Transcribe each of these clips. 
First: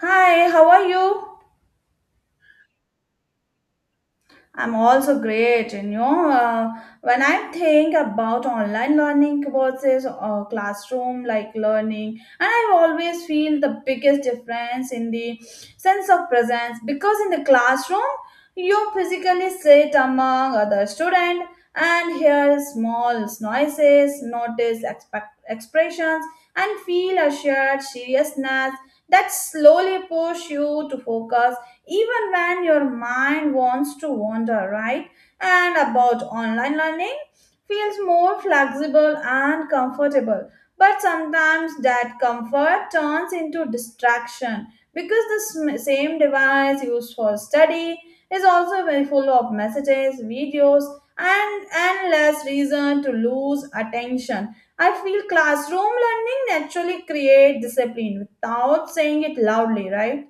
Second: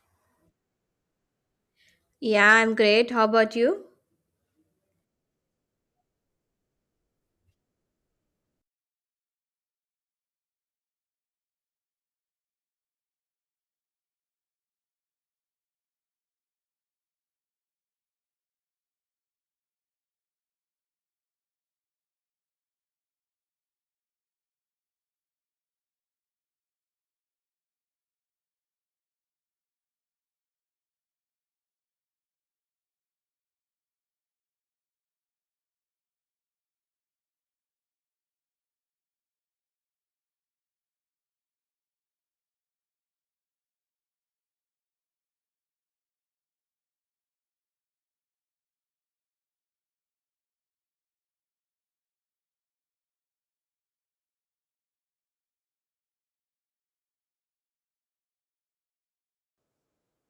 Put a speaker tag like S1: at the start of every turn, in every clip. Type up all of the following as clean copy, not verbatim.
S1: Hi, how are you?
S2: Yeah, I'm great. How about you?
S1: I'm also great. When I think about online learning versus classroom like learning, and I always feel the biggest difference in the sense of presence because in the classroom, you physically sit among other students and hear small noises, notice expressions, and feel a shared seriousness that slowly push you to focus even when your mind wants to wander, right? And about online learning feels more flexible and comfortable. But sometimes that comfort turns into distraction because the same device used for study is also very full of messages, videos, and endless reason to lose attention. I feel classroom learning naturally create discipline without saying it loudly, right?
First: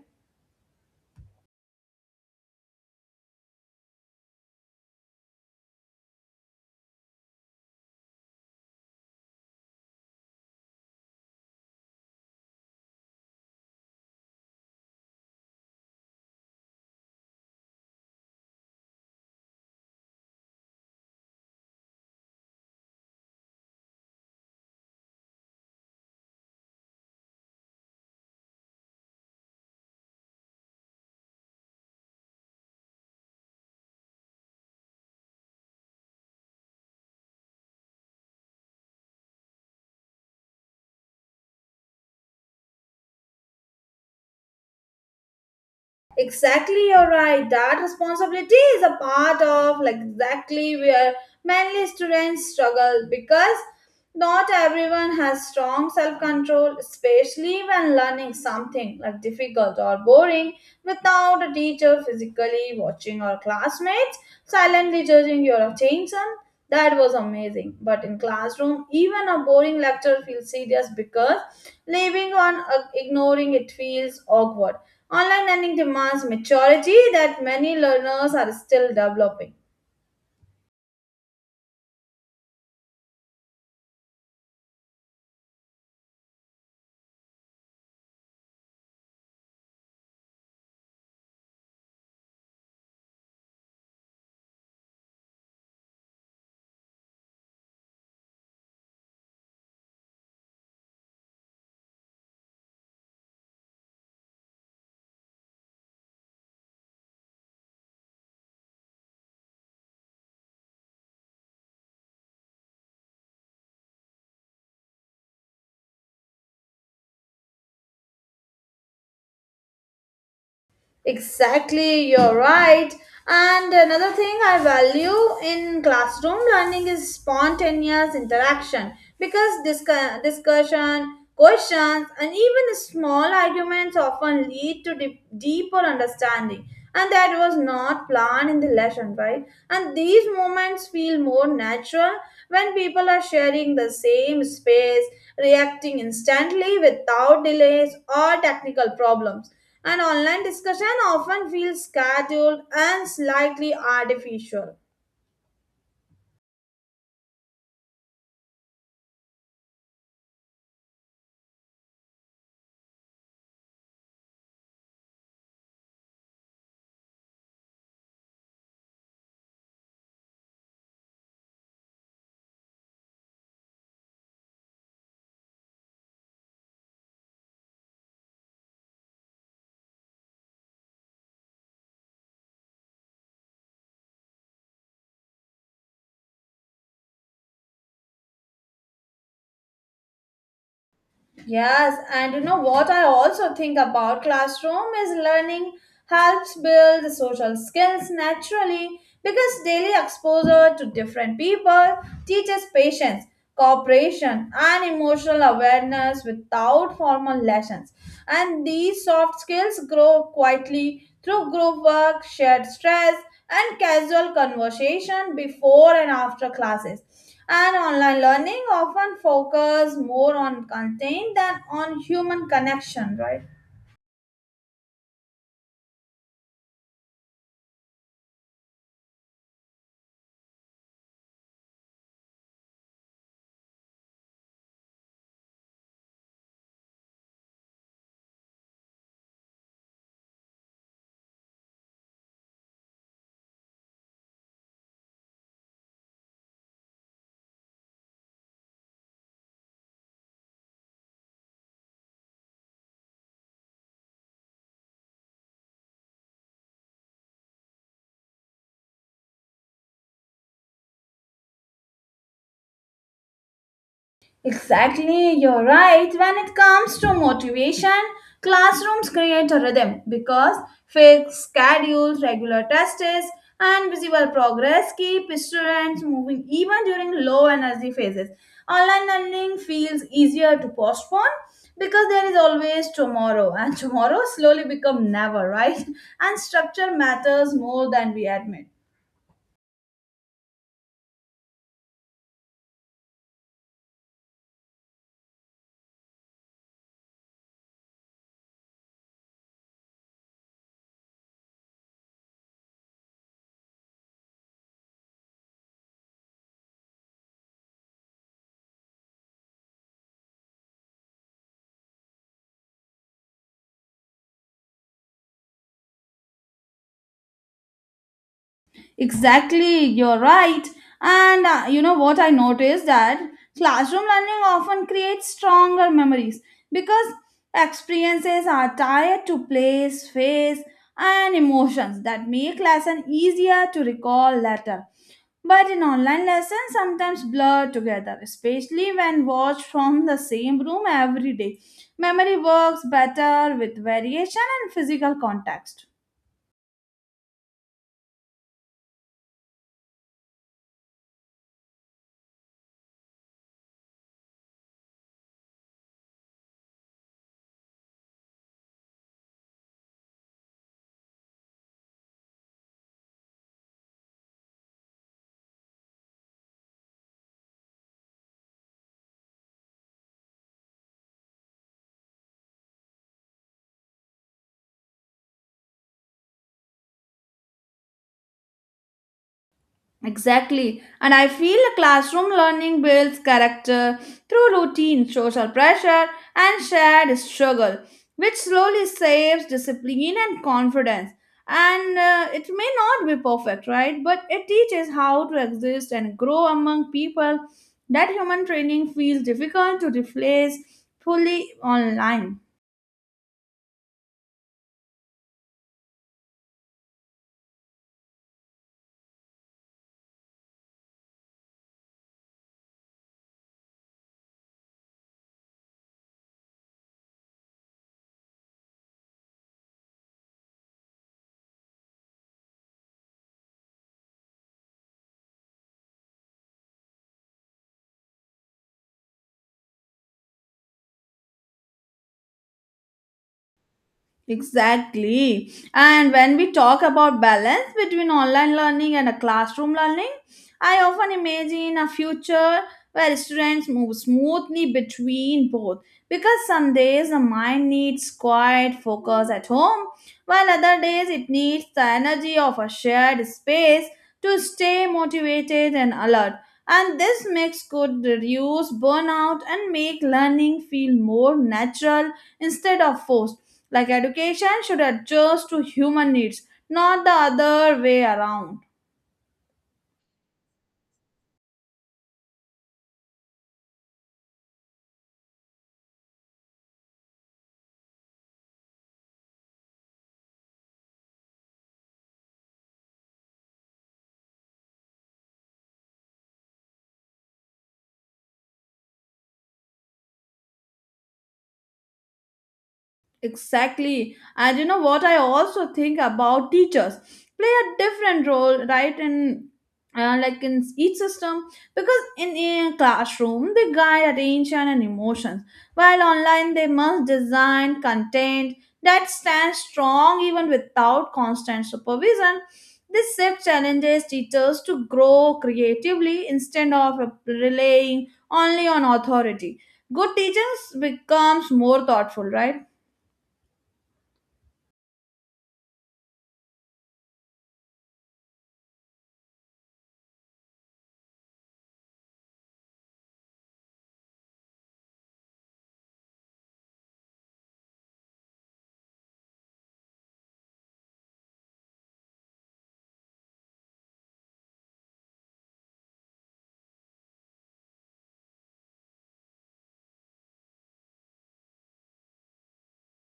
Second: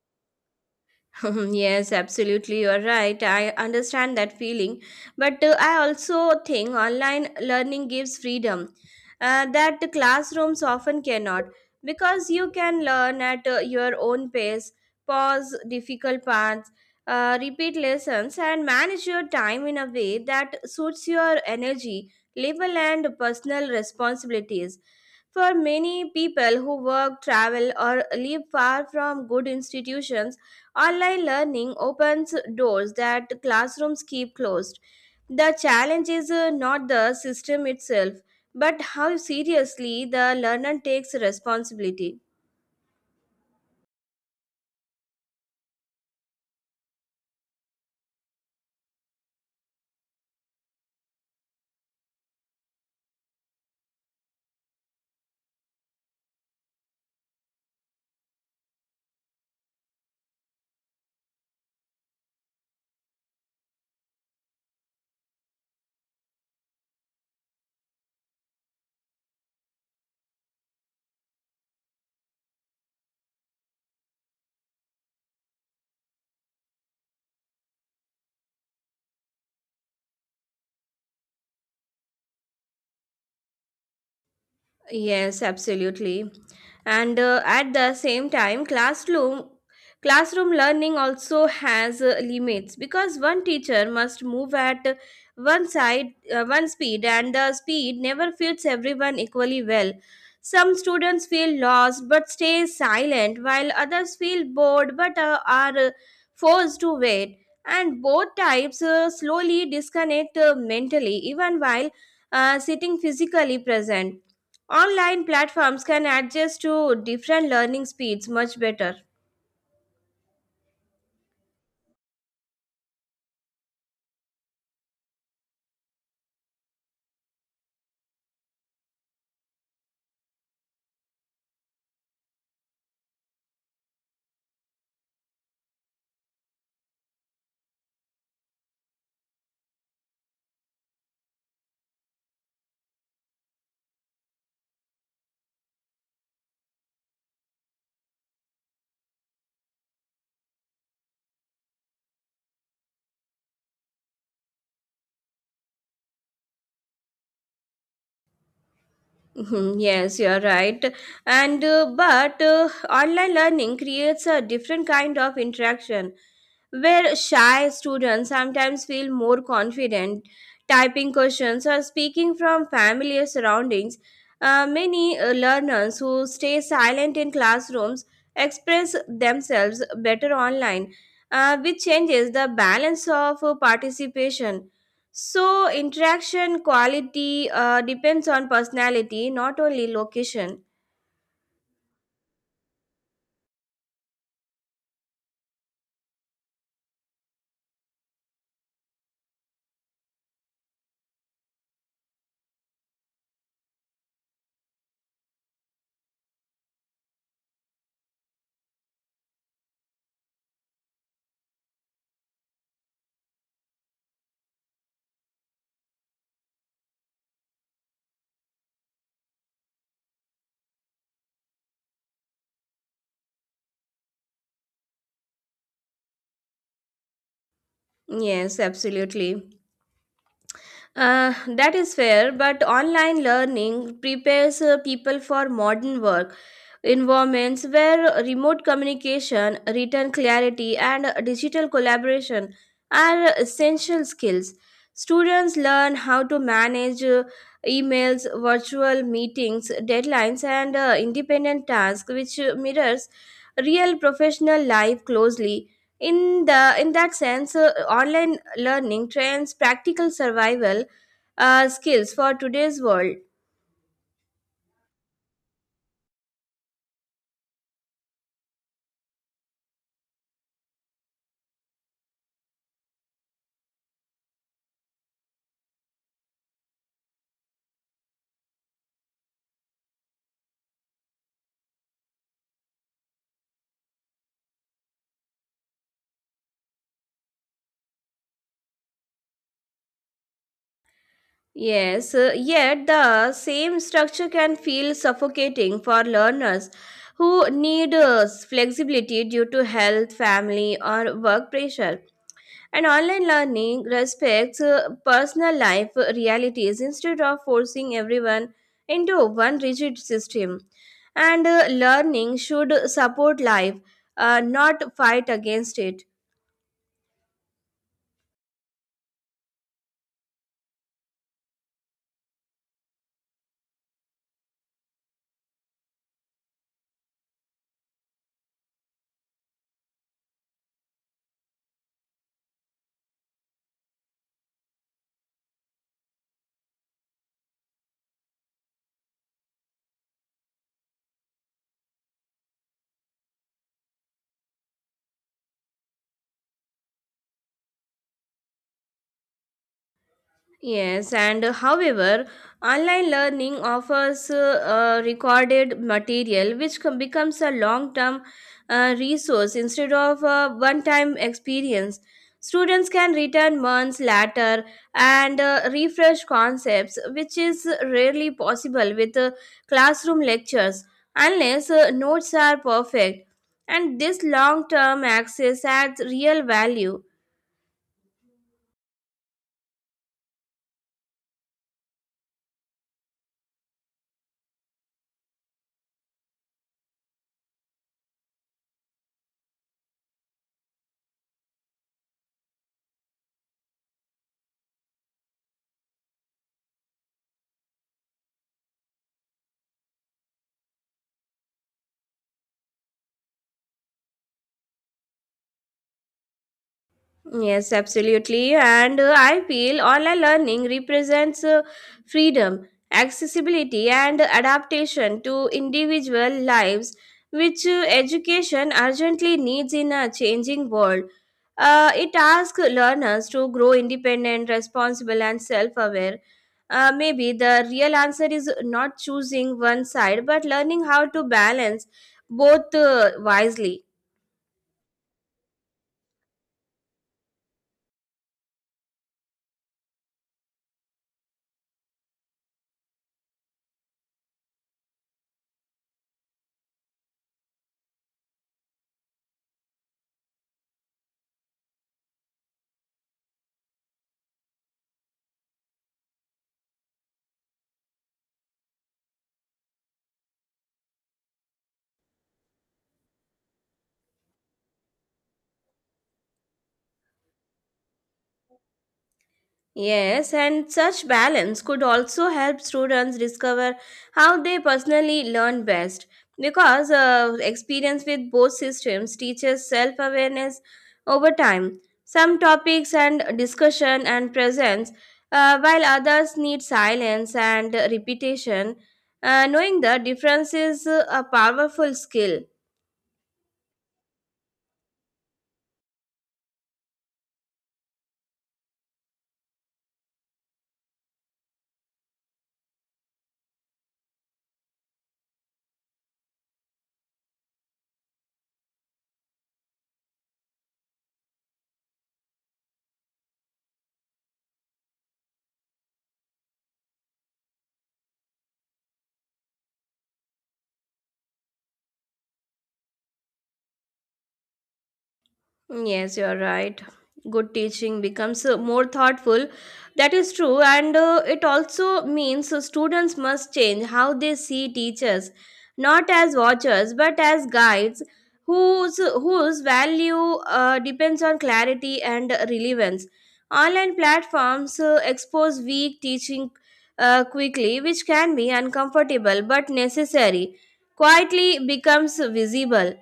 S2: Yes, absolutely. You're right. I understand that feeling. But I also think online learning gives freedom that the classrooms often cannot because you can learn at your own pace, pause difficult parts, repeat lessons, and manage your time in a way that suits your energy, level, and personal responsibilities. For many people who work, travel, or live far from good institutions, online learning opens doors that classrooms keep closed. The challenge is not the system itself, but how seriously the learner takes responsibility.
S1: Exactly, you're right. That responsibility is a part of like exactly where many students struggle because not everyone has strong self-control, especially when learning something like difficult or boring without a teacher physically watching or classmates silently judging your attention. That was amazing. But in classroom, even a boring lecture feels serious because leaving on ignoring it feels awkward online learning demands maturity that many learners are still developing.
S2: Yes, absolutely. And at the same time, classroom learning also has limits because one teacher must move at one speed, and the speed never fits everyone equally well. Some students feel lost but stay silent, while others feel bored but are forced to wait. And both types slowly disconnect mentally, even while sitting physically present. Online platforms can adjust to different learning speeds much better.
S1: Exactly, you're right. And another thing I value in classroom learning is spontaneous interaction because discussion, questions, and even small arguments often lead to deeper understanding. And that was not planned in the lesson, right? And these moments feel more natural when people are sharing the same space, reacting instantly without delays or technical problems and online discussion often feels scheduled and slightly artificial.
S2: Mhm, yes, you're right. And but online learning creates a different kind of interaction where shy students sometimes feel more confident typing questions or speaking from familiar surroundings. Many learners who stay silent in classrooms express themselves better online, which changes the balance of participation. So, interaction quality depends on personality, not only location.
S1: Yes, and you know what I also think about classroom is learning helps build social skills naturally because daily exposure to different people teaches patience, cooperation, and emotional awareness without formal lessons. And these soft skills grow quietly through group work, shared stress, and casual conversation before and after classes. And online learning often focus more on content than on human connection, right?
S2: Yes, absolutely. That is fair, but online learning prepares people for modern work environments where remote communication, written clarity, and digital collaboration are essential skills. Students learn how to manage emails, virtual meetings, deadlines, and independent tasks, which mirrors real professional life closely. In that sense, online learning trains practical survival skills for today's world.
S1: Exactly, you're right. When it comes to motivation, classrooms create a rhythm because fixed schedules, regular tests, and visible progress keep students moving even during low energy phases. Online learning feels easier to postpone because there is always tomorrow, and tomorrow slowly become never, right? And structure matters more than we admit.
S2: Yes, yet the same structure can feel suffocating for learners who need flexibility due to health, family, or work pressure. And online learning respects personal life realities instead of forcing everyone into one rigid system. And learning should support life, not fight against it.
S1: Exactly, you're right. And you know what I noticed that classroom learning often creates stronger memories because experiences are tied to place, face, and emotions that make lesson easier to recall later. But in online lessons, sometimes blur together, especially when watched from the same room every day. Memory works better with variation and physical context.
S2: Yes, and however, online learning offers recorded material which becomes a long term resource instead of a one time experience. Students can return months later and refresh concepts, which is rarely possible with classroom lectures unless notes are perfect. And this long term access adds real value.
S1: Exactly. And I feel classroom learning builds character through routine, social pressure, and shared struggle, which slowly saves discipline and confidence. And it may not be perfect, right? But it teaches how to exist and grow among people. That human training feels difficult to replace fully online.
S2: Yes, absolutely. And I feel online learning represents freedom, accessibility, and adaptation to individual lives, which education urgently needs in a changing world. It asks learners to grow independent, responsible, and self aware. Maybe the real answer is not choosing one side, but learning how to balance both wisely.
S1: Exactly. And when we talk about balance between online learning and a classroom learning, I often imagine a future where students move smoothly between both because some days the mind needs quiet focus at home while other days it needs the energy of a shared space to stay motivated and alert. And this mix could reduce burnout and make learning feel more natural instead of forced like education should adjust to human needs, not the other way around.
S2: Yes, and such balance could also help students discover how they personally learn best because experience with both systems teaches self awareness over time. Some topics and discussion and presence, while others need silence and repetition. Knowing the difference is a powerful skill.
S1: Exactly. And you know what I also think about teachers play a different role, right? In like in each system, because in a classroom they guide attention and emotions, while online they must design content that stands strong even without constant supervision. This shift challenges teachers to grow creatively instead of relying only on authority. Good teachers becomes more thoughtful, right?
S2: Yes, you are right. Good teaching becomes more thoughtful. That is true, and it also means students must change how they see teachers, not as watchers but as guides whose value depends on clarity and relevance. Online platforms expose weak teaching quickly, which can be uncomfortable but necessary. Quietly becomes visible.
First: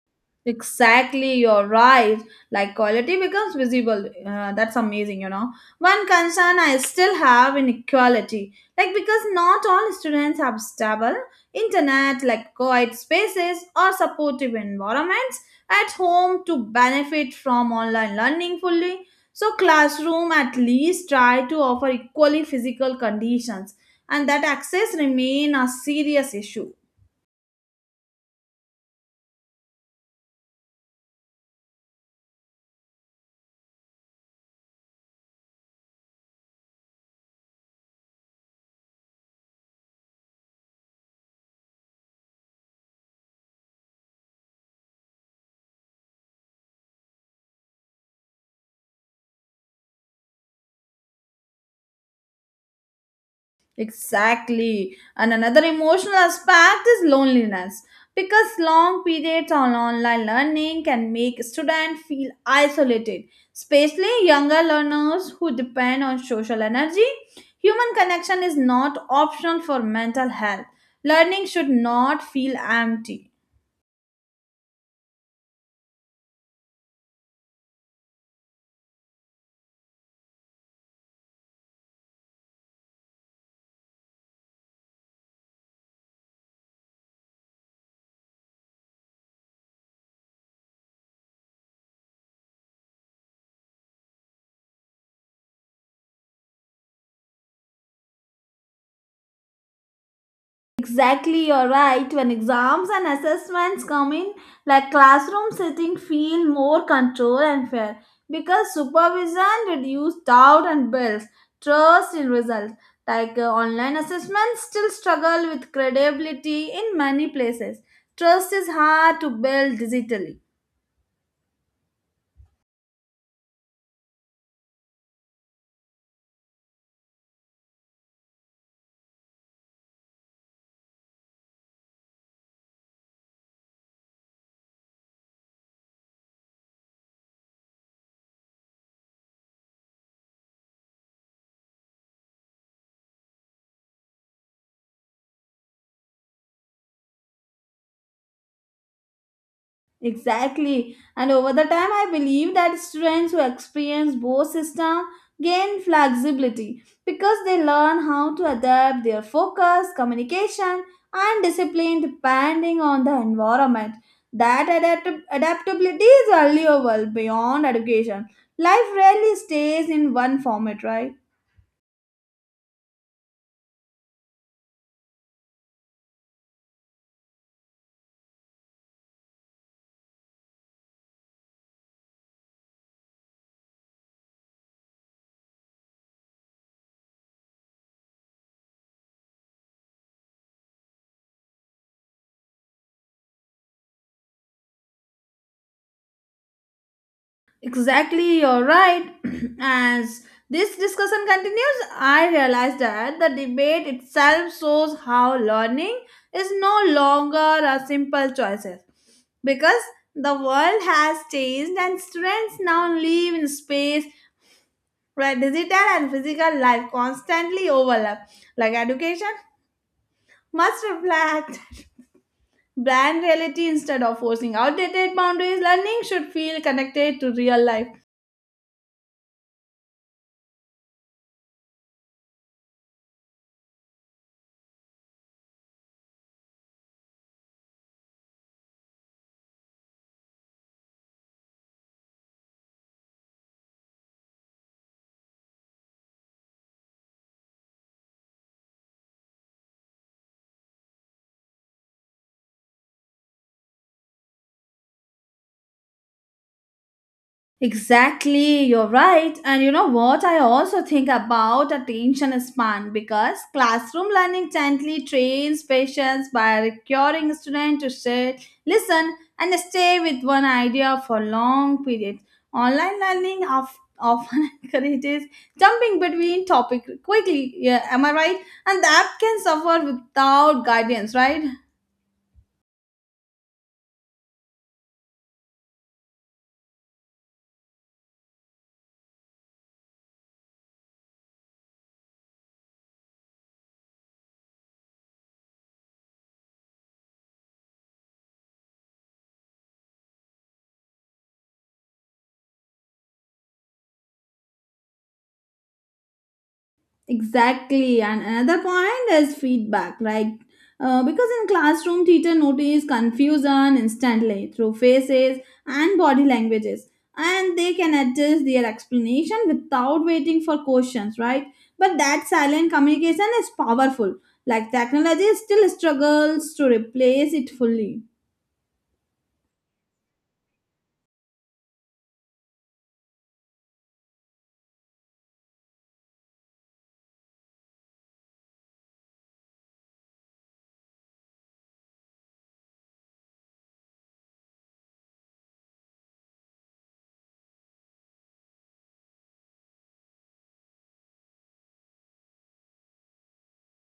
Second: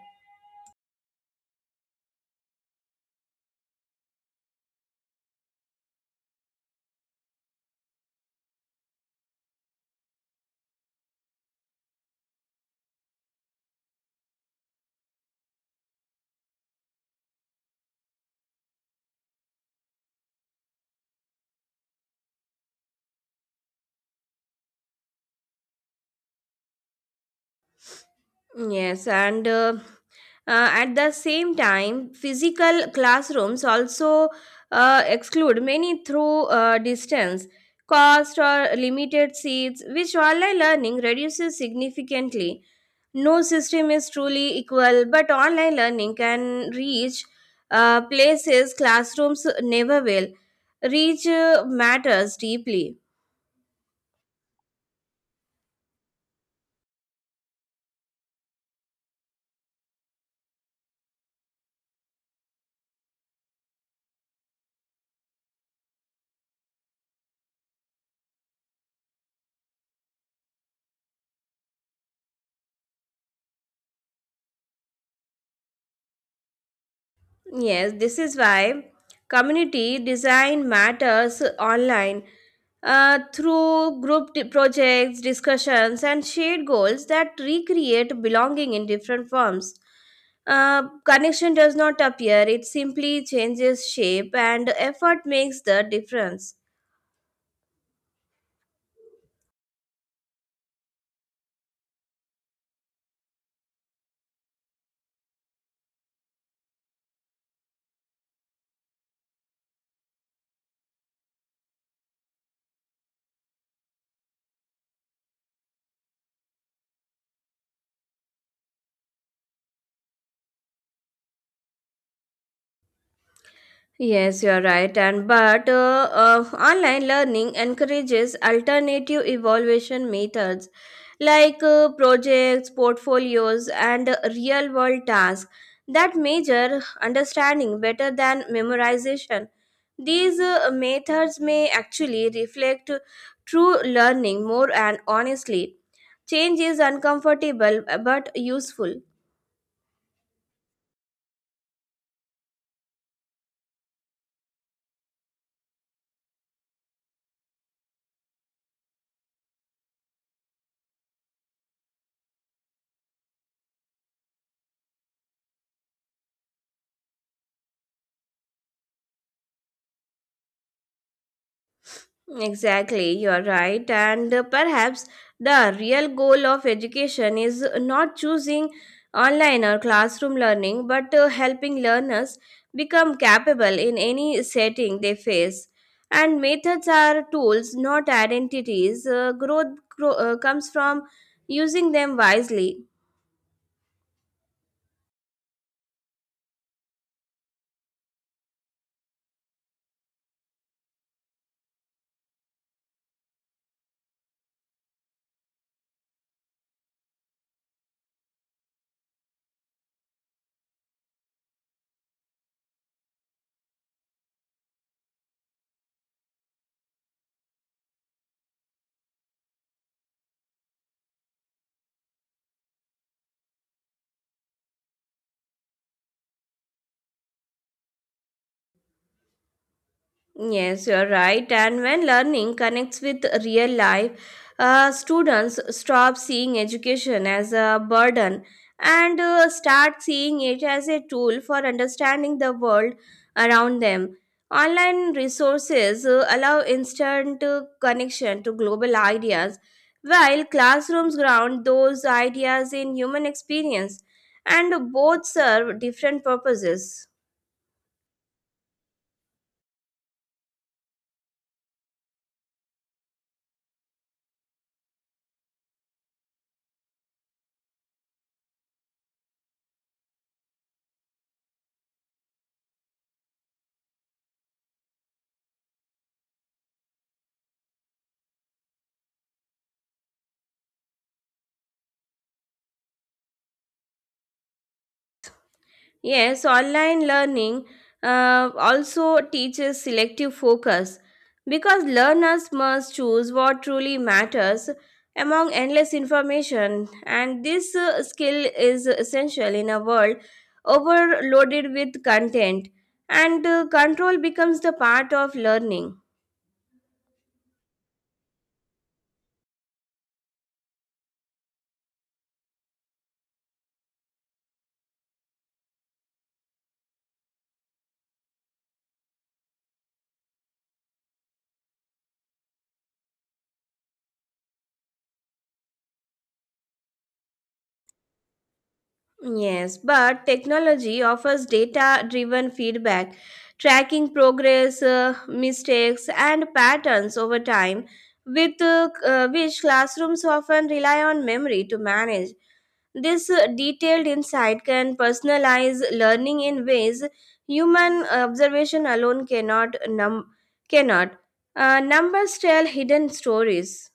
S1: Exactly, you're right. Like quality becomes visible. That's amazing, you know. One concern I still have inequality, like because not all students have stable internet, like co-ed spaces or supportive environments at home to benefit from online learning fully. So classroom at least try to offer equally physical conditions, and that access remain a serious issue.
S2: Yes, and at the same time, physical classrooms also exclude many through distance, cost, or limited seats, which online learning reduces significantly. No system is truly equal, but online learning can reach places classrooms never will. Reach matters deeply.
S1: Exactly. And another emotional aspect is loneliness because long periods on online learning can make students feel isolated, especially younger learners who depend on social energy. Human connection is not optional for mental health. Learning should not feel empty.
S2: Yes, this is why community design matters online through group projects, discussions, and shared goals that recreate belonging in different forms. Connection does not appear, it simply changes shape, and effort makes the difference.
S1: Exactly, you're right. When exams and assessments come in, like classroom setting feel more control and fair because supervision reduces doubt and builds trust in results. Online assessments still struggle with credibility in many places. Trust is hard to build digitally.
S2: Yes, you are right. And but online learning encourages alternative evaluation methods like projects, portfolios, and real world tasks that measure understanding better than memorization. These methods may actually reflect true learning more and honestly. Change is uncomfortable but useful.
S1: Exactly. And over the time, I believe that students who experience both systems gain flexibility because they learn how to adapt their focus, communication, and discipline depending on the environment. That adaptability is valuable beyond education. Life rarely stays in one format, right?
S2: Exactly, you are right. And perhaps the real goal of education is not choosing online or classroom learning, but helping learners become capable in any setting they face. And methods are tools, not identities. Growth comes from using them wisely.
S1: Exactly, you're right. As this discussion continues, I realize that the debate itself shows how learning is no longer a simple choices because the world has changed and students now live in space where digital and physical life constantly overlap. Like education must reflect brand reality instead of forcing outdated boundaries. Learning should feel connected to real life.
S2: Yes, you're right. And when learning connects with real life, students stop seeing education as a burden and start seeing it as a tool for understanding the world around them. Online resources allow instant connection to global ideas, while classrooms ground those ideas in human experience, and both serve different purposes.
S1: Exactly, you're right. And you know what? I also think about attention span because classroom learning gently trains patients by requiring students to sit, listen, and stay with one idea for long periods. Online learning often encourages jumping between topics quickly. Yeah, am I right? And the app can suffer without guidance, right?
S2: Yes, online learning also teaches selective focus because learners must choose what truly matters among endless information, and this skill is essential in a world overloaded with content, and control becomes the part of learning.
S1: Exactly. And another point is feedback, right? Because in classroom, teacher notice confusion instantly through faces and body languages, and they can adjust their explanation without waiting for questions, right? But that silent communication is powerful. Like technology still struggles to replace it fully.
S2: Yes, but technology offers data driven feedback, tracking progress, mistakes, and patterns over time, with which classrooms often rely on memory to manage. This detailed insight can personalize learning in ways human observation alone cannot. Numbers tell hidden stories.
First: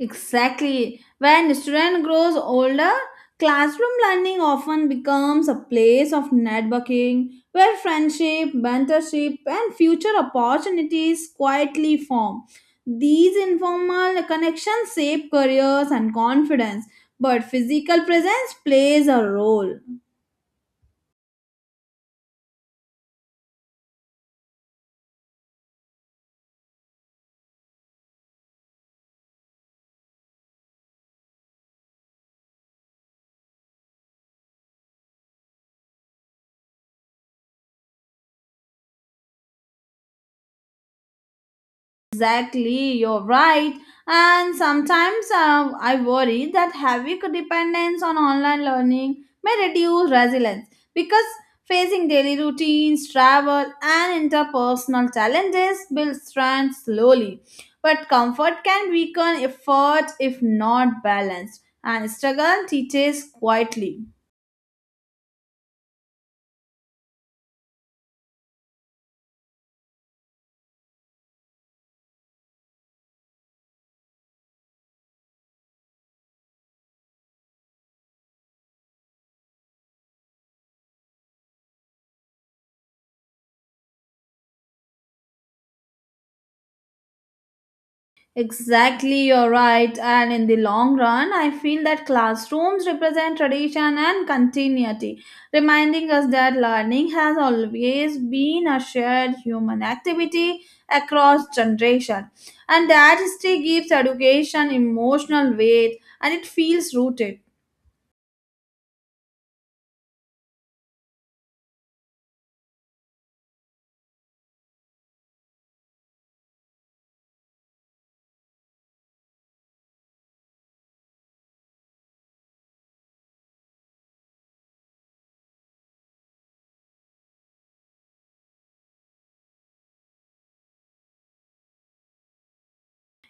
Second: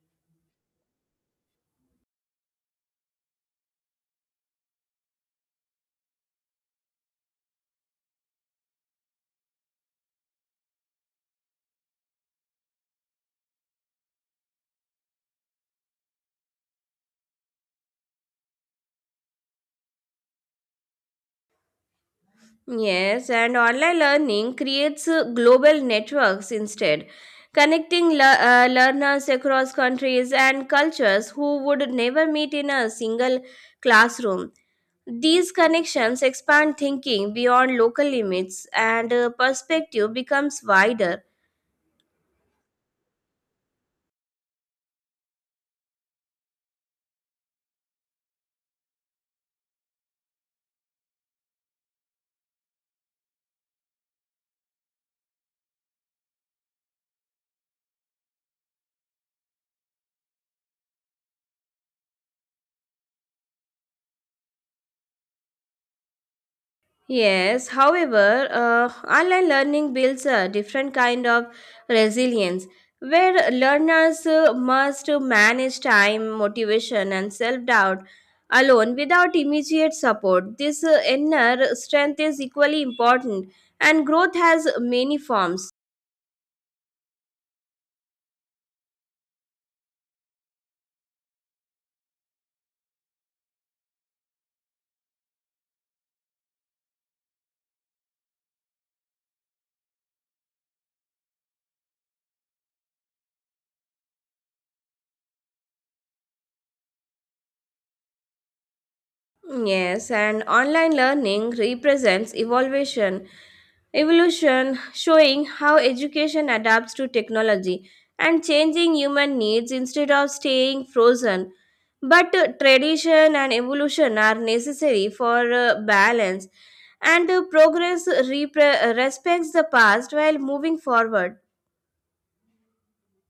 S1: Exactly. When student grows older, classroom learning often becomes a place of networking where friendship, mentorship, and future opportunities quietly form. These informal connections shape careers and confidence, but physical presence plays a role.
S2: Yes, and online learning creates global networks instead, connecting learners across countries and cultures who would never meet in a single classroom. These connections expand thinking beyond local limits, and perspective becomes wider.
S1: Exactly, you're right. And sometimes I worry that heavy dependence on online learning may reduce resilience because facing daily routines, travel, and interpersonal challenges builds strength slowly. But comfort can weaken effort if not balanced, and struggle teaches quietly.
S2: Yes, however, online learning builds a different kind of resilience where learners must manage time, motivation, and self doubt alone without immediate support. This inner strength is equally important, and growth has many forms.
S1: Exactly, you're right. And in the long run, I feel that classrooms represent tradition and continuity, reminding us that learning has always been a shared human activity across generation, and that history gives education emotional weight and it feels rooted.
S2: Yes, and online learning represents evolution, showing how education adapts to technology and changing human needs instead of staying frozen. But tradition and evolution are necessary for balance, and progress respects the past while moving forward.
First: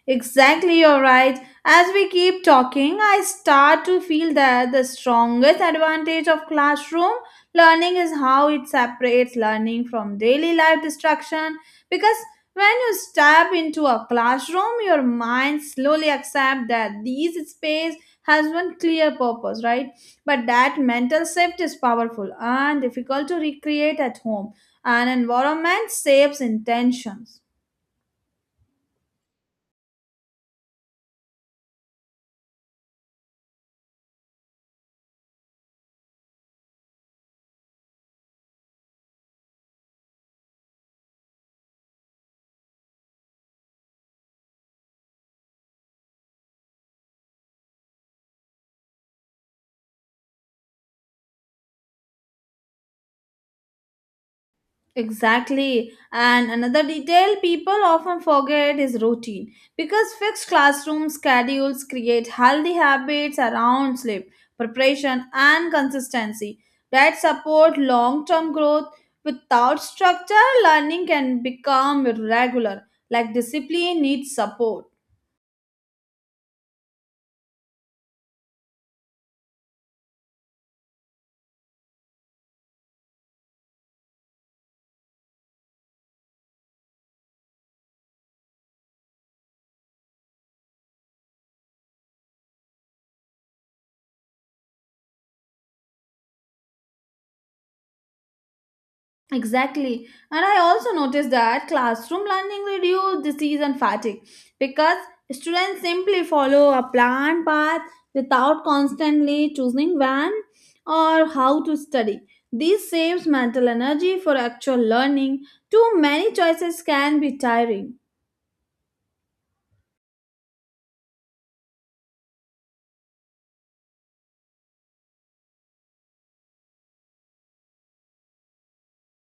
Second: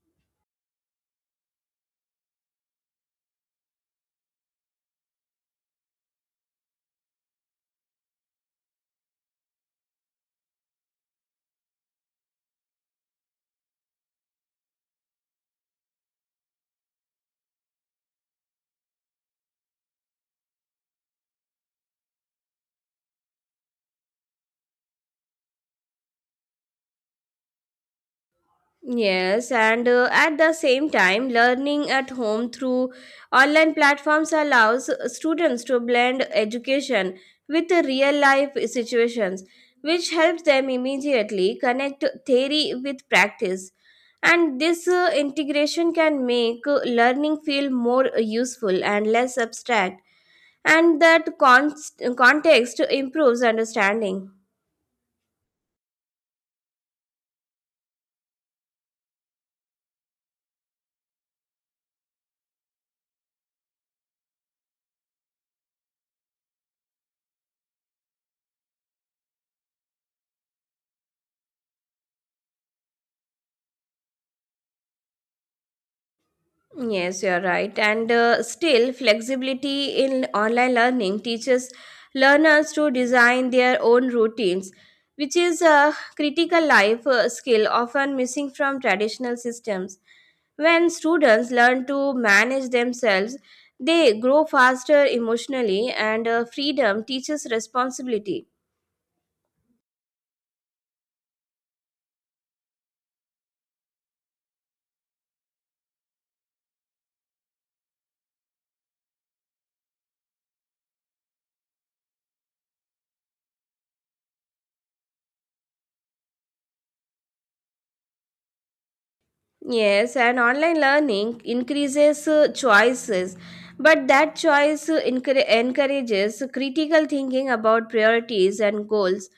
S1: Exactly, you're right. As we keep talking, I start to feel that the strongest advantage of classroom learning is how it separates learning from daily life distraction. Because when you step into a classroom, your mind slowly accepts that this space has one clear purpose, right? But that mental shift is powerful and difficult to recreate at home. An environment shapes intentions.
S2: Yes, and at the same time, learning at home through online platforms allows students to blend education with the real life situations, which helps them immediately connect theory with practice. And this integration can make learning feel more useful and less abstract, and that context improves understanding.
S1: Exactly. And another detail people often forget is routine because fixed classroom schedules create healthy habits around sleep, preparation, and consistency that support long term growth. Without structure, learning can become irregular, like discipline needs support.
S2: Yes, you're right. And still, flexibility in online learning teaches learners to design their own routines, which is a critical life skill often missing from traditional systems. When students learn to manage themselves, they grow faster emotionally, and freedom teaches responsibility.
S1: Exactly. And I also noticed that classroom learning reduced disease and fatigue because students simply follow a planned path without constantly choosing when or how to study. This saves mental energy for actual learning. Too many choices can be tiring.
S2: Yes, and online learning increases choices, but that choice encourages critical thinking about priorities and goals.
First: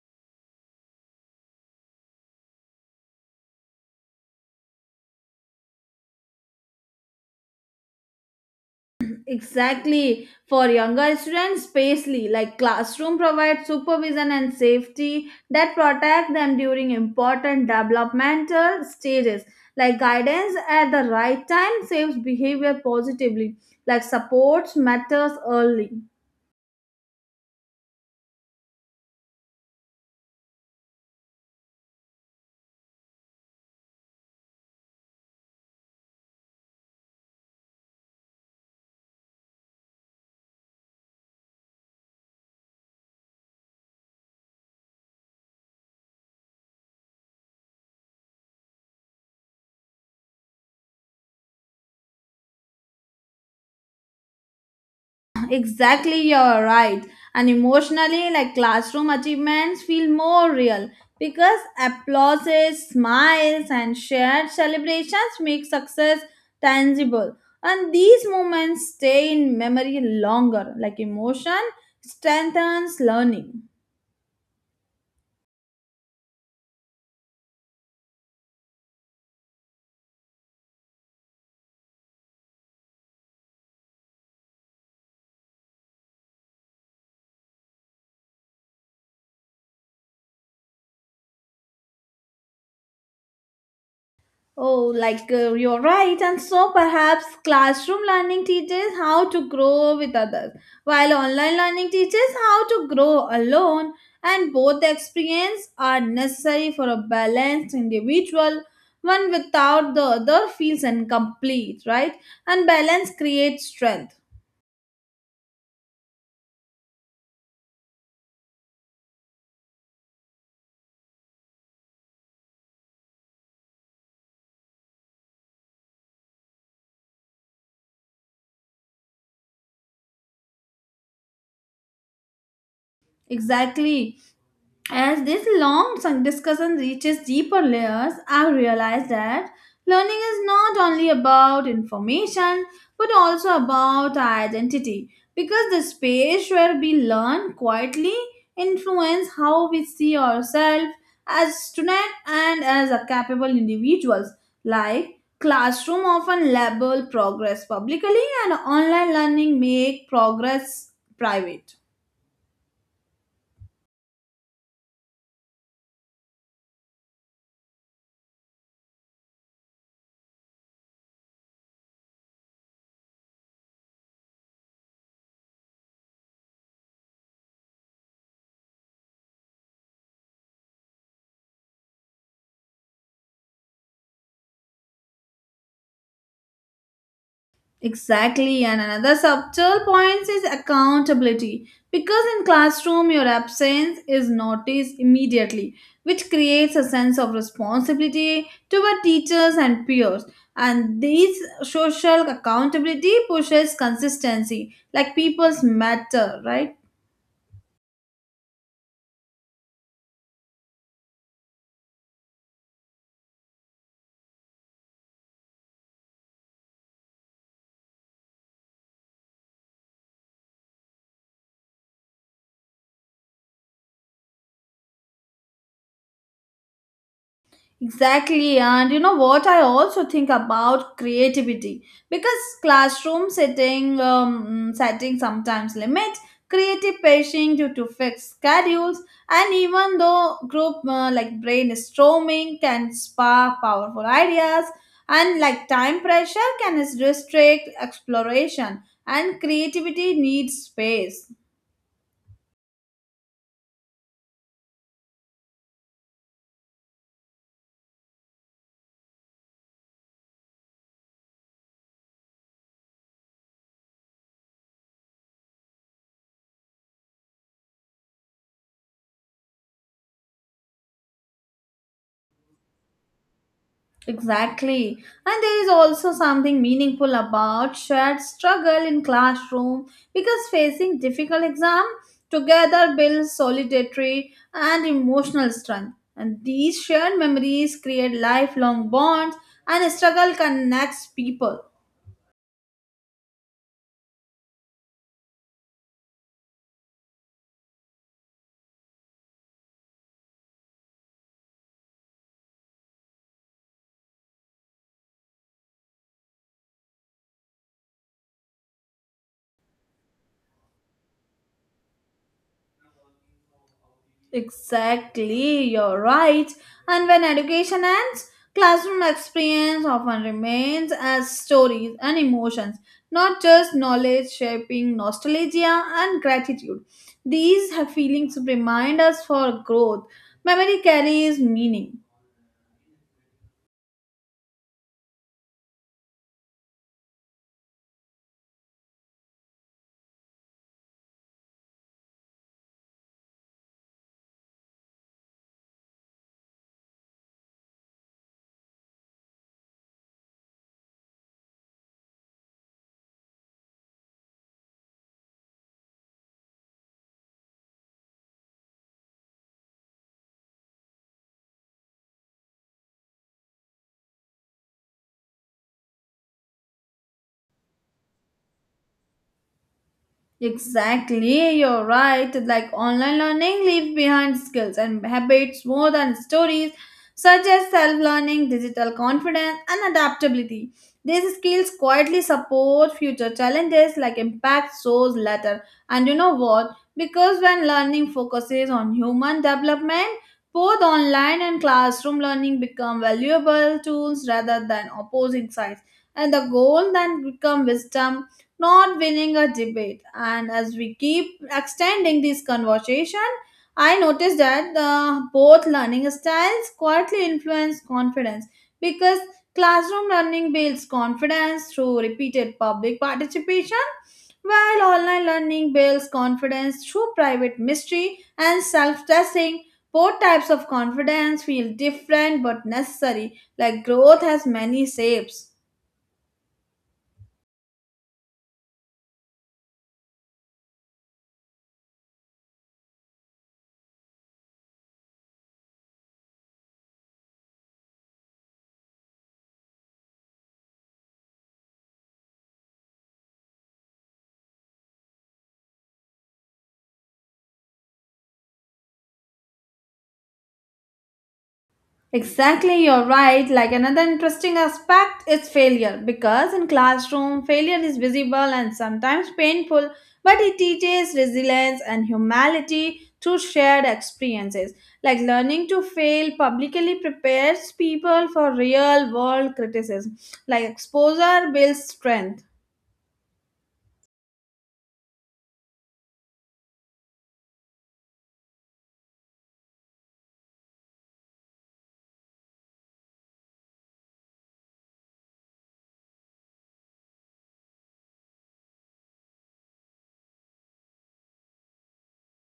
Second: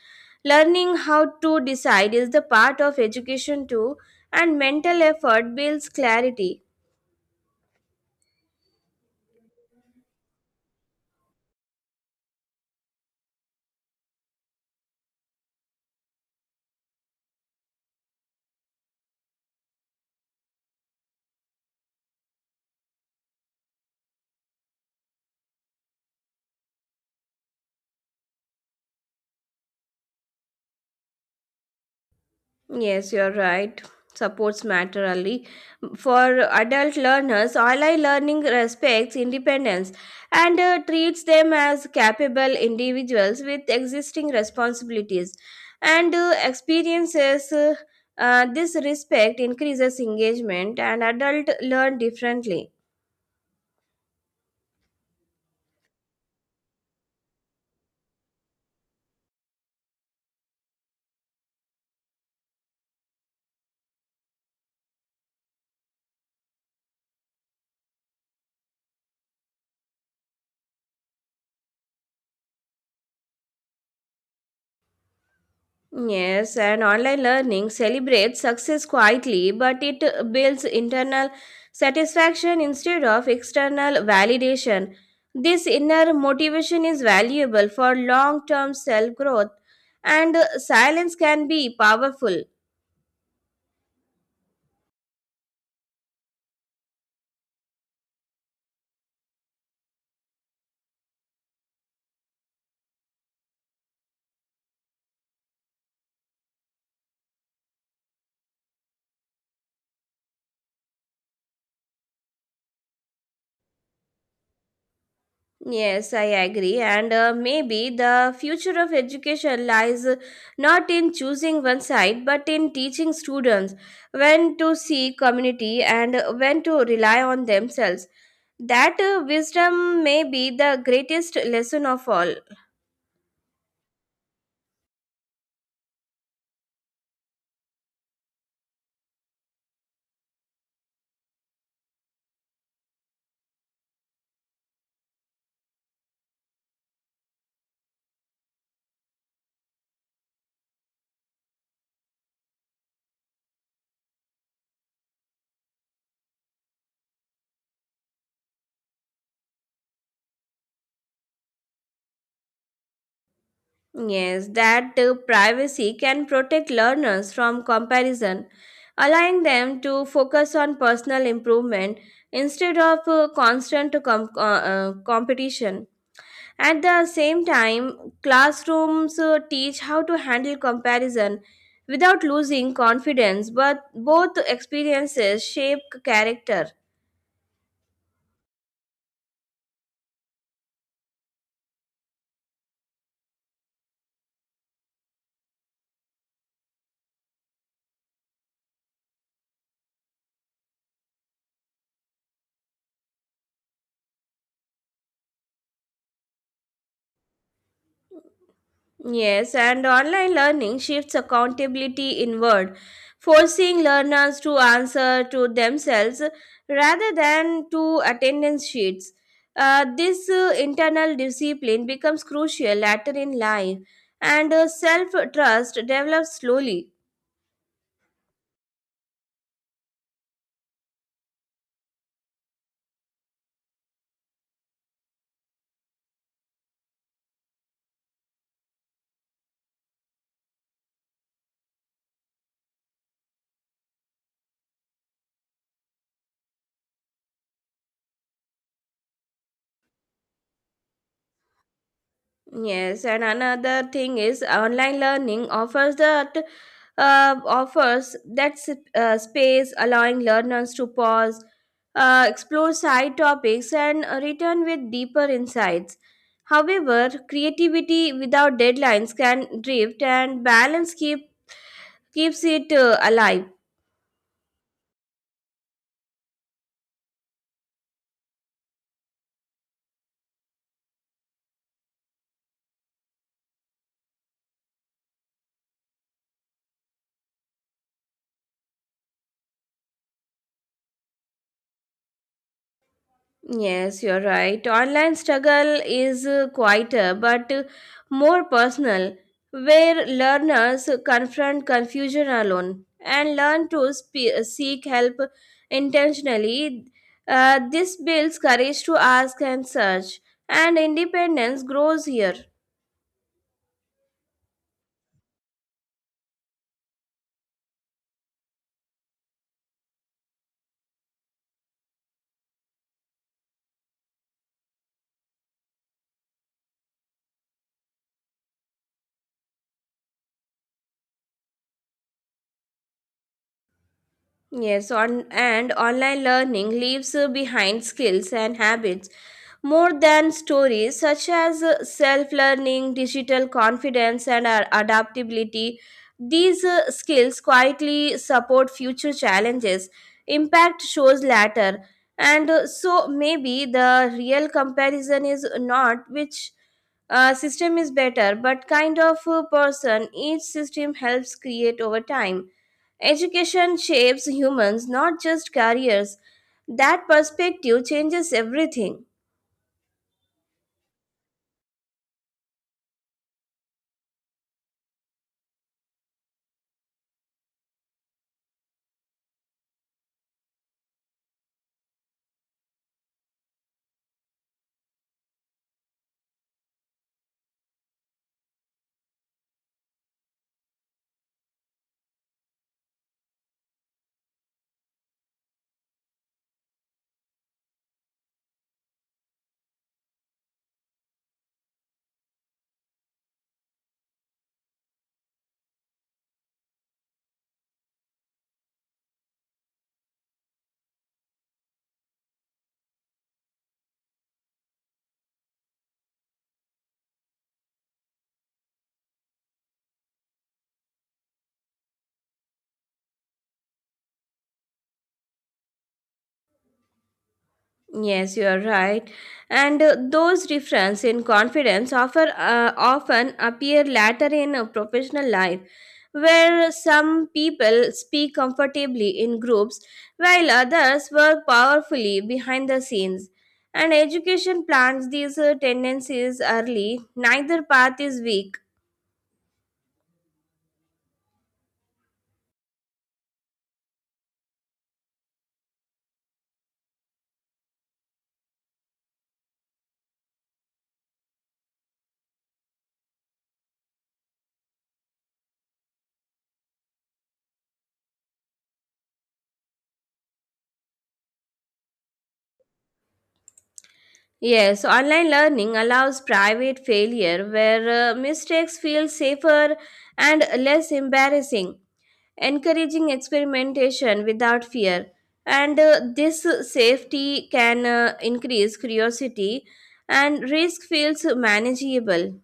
S2: Learning how to decide is the part of education too, and mental effort builds clarity.
S1: Exactly. For younger students, spacely, like classroom provides supervision and safety that protect them during important developmental stages. Like guidance at the right time saves behavior positively. Like supports matters early.
S2: Yes, you're right. Supports matter only. For adult learners, online learning respects independence and treats them as capable individuals with existing responsibilities and experiences. This respect increases engagement, and adults learn differently.
S1: Exactly, you're right. And emotionally, like classroom achievements feel more real because applauses, smiles, and shared celebrations make success tangible. And these moments stay in memory longer, like emotion strengthens learning.
S2: Yes, and online learning celebrates success quietly, but it builds internal satisfaction instead of external validation. This inner motivation is valuable for long term self growth, and silence can be powerful.
S1: Oh, you're right. And so perhaps classroom learning teaches how to grow with others, while online learning teaches how to grow alone. And both the experience are necessary for a balanced individual. One without the other feels incomplete, right? And balance creates strength.
S2: Yes, I agree. And maybe the future of education lies not in choosing one side, but in teaching students when to seek community and when to rely on themselves. That wisdom may be the greatest lesson of all.
S1: Exactly. As this long discussion reaches deeper layers, I realize that learning is not only about information but also about identity because the space where we learn quietly influence how we see ourselves as students and as a capable individuals like classroom often label progress publicly and online learning make progress private.
S2: Yes, that privacy can protect learners from comparison, allowing them to focus on personal improvement instead of constant competition. At the same time, classrooms teach how to handle comparison without losing confidence, but both experiences shape character.
S1: Exactly, and another subtle point is accountability. Because in classroom, your absence is noticed immediately, which creates a sense of responsibility toward teachers and peers. And these social accountability pushes consistency, like people's matter, right?
S2: Yes, and online learning shifts accountability inward, forcing learners to answer to themselves rather than to attendance sheets. This internal discipline becomes crucial later in life, and self trust develops slowly.
S1: Exactly, and you know what I also think about creativity because classroom setting sometimes limits creative patient due to fixed schedules, and even though group like brainstorming can spark powerful ideas, and like time pressure can restrict exploration, and creativity needs space.
S2: Yes, and another thing is online learning offers that space, allowing learners to pause, explore side topics, and return with deeper insights. However, creativity without deadlines can drift, and balance keeps it alive.
S1: Exactly. And there is also something meaningful about shared struggle in classroom because facing difficult exam together builds solidarity and emotional strength. And these shared memories create lifelong bonds and struggle connects people.
S2: Yes, you're right. Online struggle is quieter but more personal, where learners confront confusion alone and learn to seek help intentionally. This builds courage to ask and search, and independence grows here.
S1: Exactly, you're right. And when education ends, classroom experience often remains as stories and emotions, not just knowledge shaping nostalgia and gratitude. These feelings remind us for growth. Memory carries meaning.
S2: Yes, and online learning leaves behind skills and habits more than stories, such as self learning, digital confidence, and adaptability. These skills quietly support future challenges. Impact shows latter. And so maybe the real comparison is not which system is better, but kind of person each system helps create over time. Education shapes humans, not just careers. That perspective changes everything.
S1: Exactly, you're right. Like online learning leaves behind skills and habits more than stories, such as self learning, digital confidence, and adaptability. These skills quietly support future challenges like impact shows later. And you know what? Because when learning focuses on human development, both online and classroom learning become valuable tools rather than opposing sides. And the goal then become wisdom not winning a debate. And as we keep extending this conversation, I noticed that the both learning styles quietly influence confidence because classroom learning builds confidence through repeated public participation, while online learning builds confidence through private mystery and self-testing. Both types of confidence feel different but necessary, like growth has many shapes.
S2: Yes, you are right. And those difference in confidence often appear later in a professional life, where some people speak comfortably in groups while others work powerfully behind the scenes. And education plants these tendencies early. Neither path is weak.
S1: Exactly, you're right. Like another interesting aspect is failure because in classroom failure is visible and sometimes painful, but it teaches resilience and humility through shared experiences. Like learning to fail publicly prepares people for real world criticism. Like exposure builds strength.
S2: Yes, so online learning allows private failure where mistakes feel safer and less embarrassing, encouraging experimentation without fear. And this safety can increase curiosity, and risk feels manageable.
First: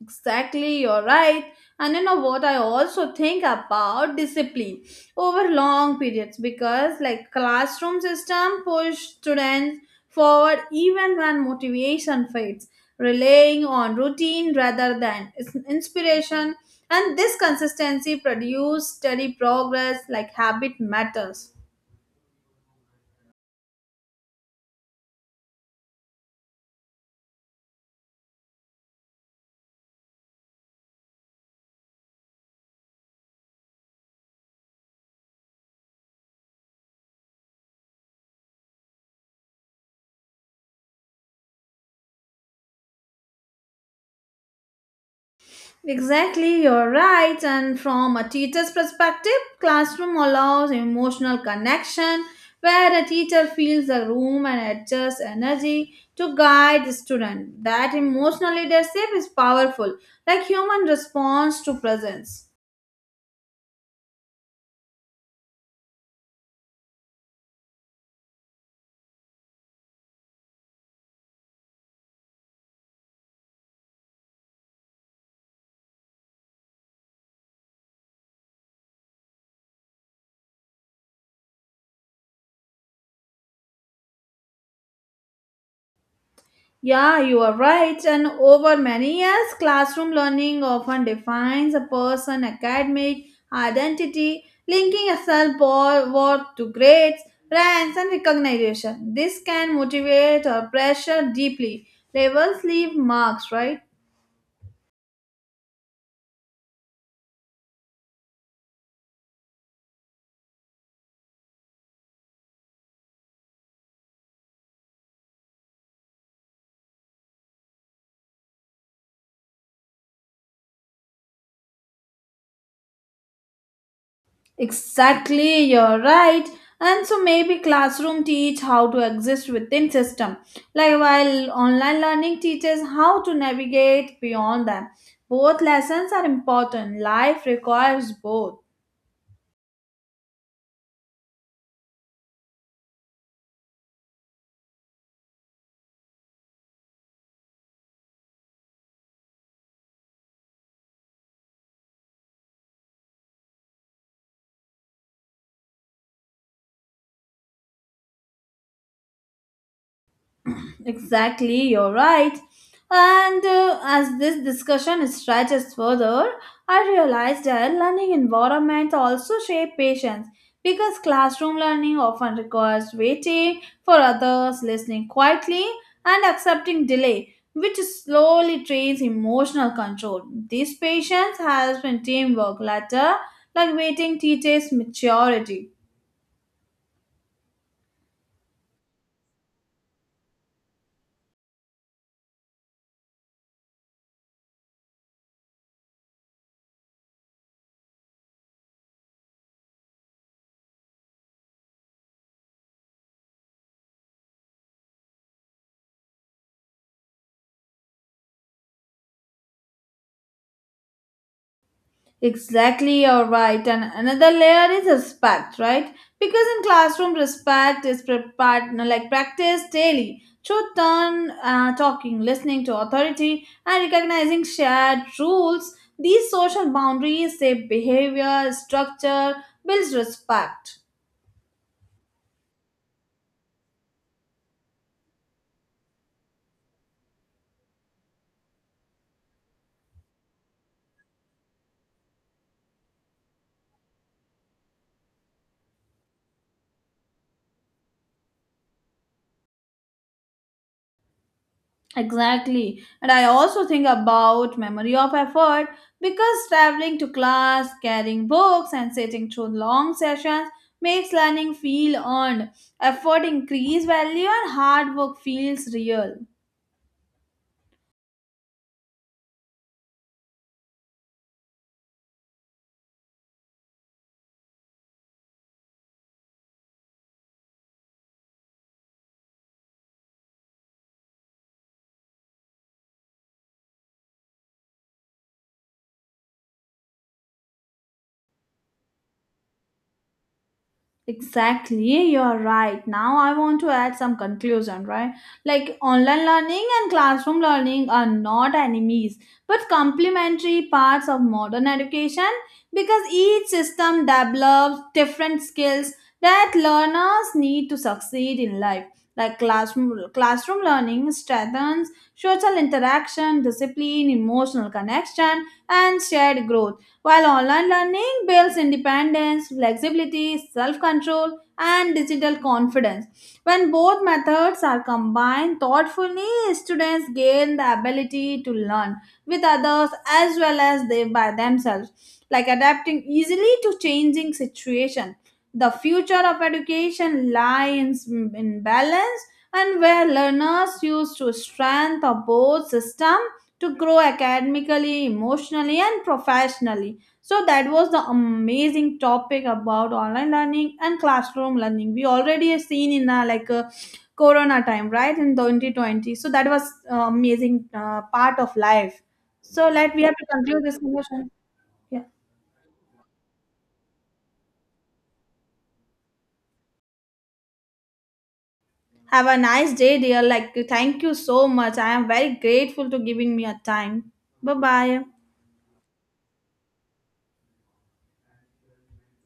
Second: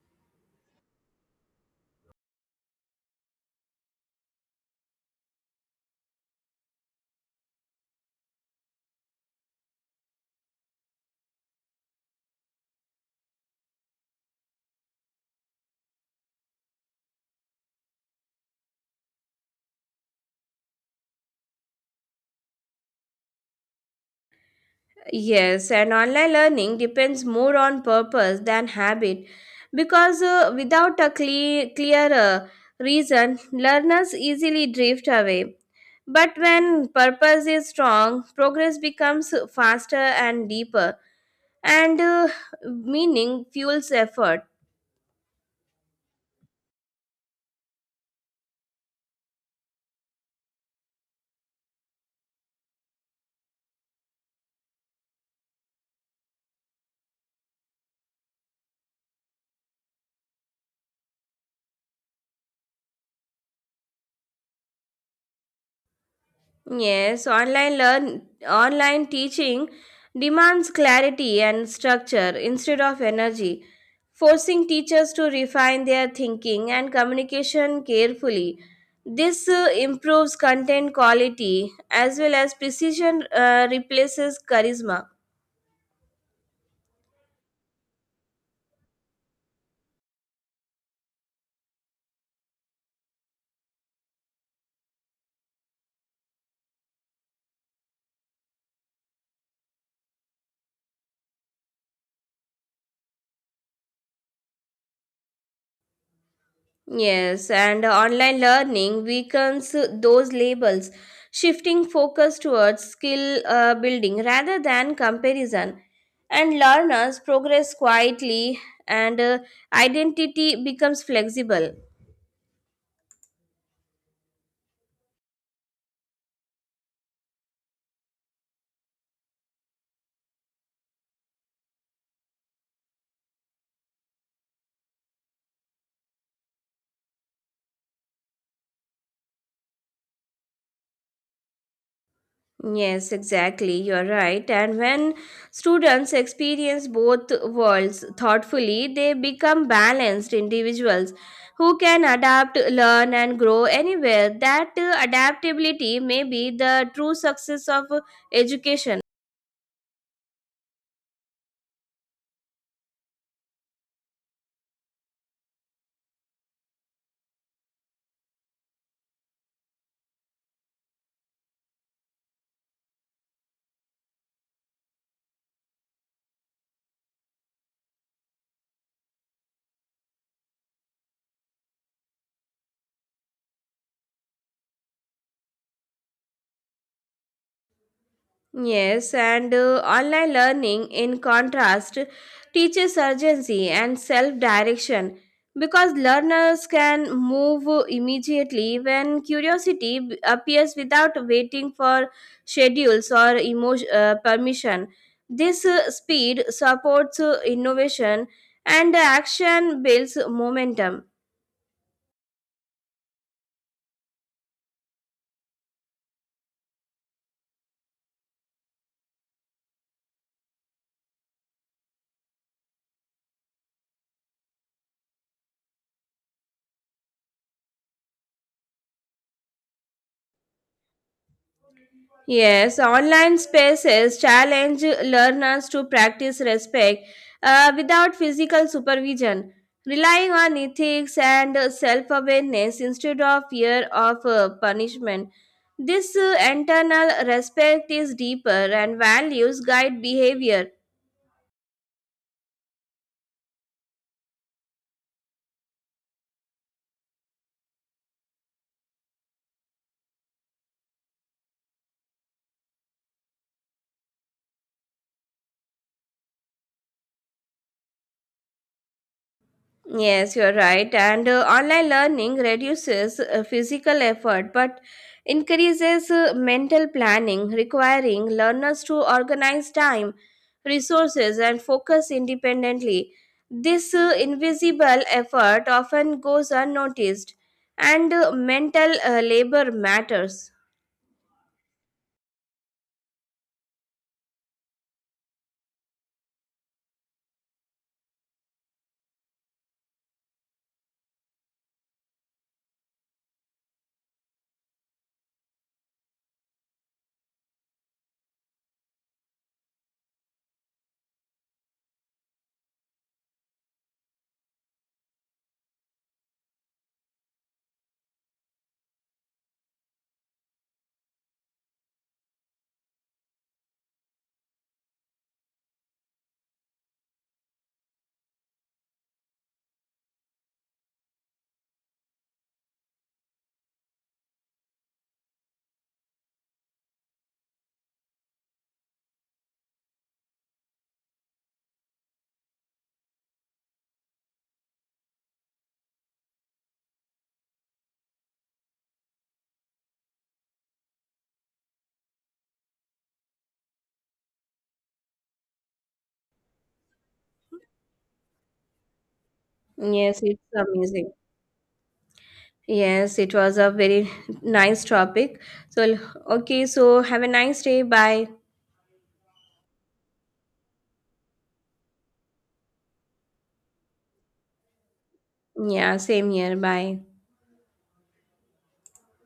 S1: Exactly, you're right. And you know what I also think about discipline over long periods because like classroom system push students forward even when motivation fades, relying on routine rather than inspiration. And this consistency produce steady progress like habit matters.
S2: Yes, and online learning depends more on purpose than habit because without a clear reason, learners easily drift away. But when purpose is strong, progress becomes faster and deeper, and meaning fuels effort.
S1: Exactly, you're right. And from a teacher's perspective, classroom allows emotional connection where a teacher feels the room and adjusts energy to guide the student. That emotional leadership is powerful, like human response to presence.
S2: Yes, online teaching demands clarity and structure instead of energy, forcing teachers to refine their thinking and communication carefully. This improves content quality as well as precision replaces charisma.
S1: Yeah, you are right. And over many years, classroom learning often defines a person's academic identity, linking a self worth to grades, ranks, and recognition. This can motivate or pressure deeply. Labels leave marks, right?
S2: Yes, and online learning weakens those labels, shifting focus towards skill building rather than comparison. And learners progress quietly, and identity becomes flexible.
S1: Exactly, you're right. And so maybe classroom teach how to exist within system, like while online learning teaches how to navigate beyond them. Both lessons are important. Life requires both.
S2: Yes, exactly. You're right. And when students experience both worlds thoughtfully, they become balanced individuals who can adapt, learn, and grow anywhere. That adaptability may be the true success of education.
S1: Exactly, you're right. And as this discussion stretches further, I realized that learning environments also shape patience because classroom learning often requires waiting for others, listening quietly, and accepting delay, which slowly trains emotional control. This patience has been teamwork later, like waiting teaches maturity.
S2: Yes, and online learning, in contrast, teaches urgency and self direction because learners can move immediately when curiosity appears without waiting for schedules or emotion, permission. This speed supports innovation, and action builds momentum.
S1: Exactly, you're right. And another layer is respect, right? Because in classroom, respect is prepared, like practiced daily through turn talking, listening to authority, and recognizing shared rules. These social boundaries shape behavior, structure, builds respect.
S2: Yes, online spaces challenge learners to practice respect without physical supervision, relying on ethics and self awareness instead of fear of punishment. This internal respect is deeper, and values guide behavior.
S1: Exactly. And I also think about memory of effort because traveling to class, carrying books, and sitting through long sessions makes learning feel earned. Effort increase value and hard work feels real.
S2: Yes, you're right. And online learning reduces physical effort but increases mental planning, requiring learners to organize time, resources, and focus independently. This invisible effort often goes unnoticed, and mental labor matters.
S1: Exactly, you're right. Now I want to add some conclusion, right? Like online learning and classroom learning are not enemies, but complementary parts of modern education because each system develops different skills that learners need to succeed in life. Like classroom learning strengthens social interaction, discipline, emotional connection, and shared growth while online learning builds independence, flexibility, self control, and digital confidence. When both methods are combined thoughtfully, students gain the ability to learn with others as well as they by themselves, like adapting easily to changing situations. The future of education lies in balance and where learners use to strength of both system to grow academically, emotionally, and professionally. So, that was the amazing topic about online learning and classroom learning. We already have seen in a, like a corona time, right, in 2020. So, that was amazing part of life. So, let we have
S2: Yes,
S1: to
S2: it's
S1: conclude this
S2: amazing.
S1: conversation. Yeah.
S2: Yes, it was a very nice topic. So, okay, so have a nice day. Bye.
S1: Have a nice day, dear. Like, thank you so much. I am very grateful to giving me a time. Bye bye.
S2: Yeah, same here. Bye.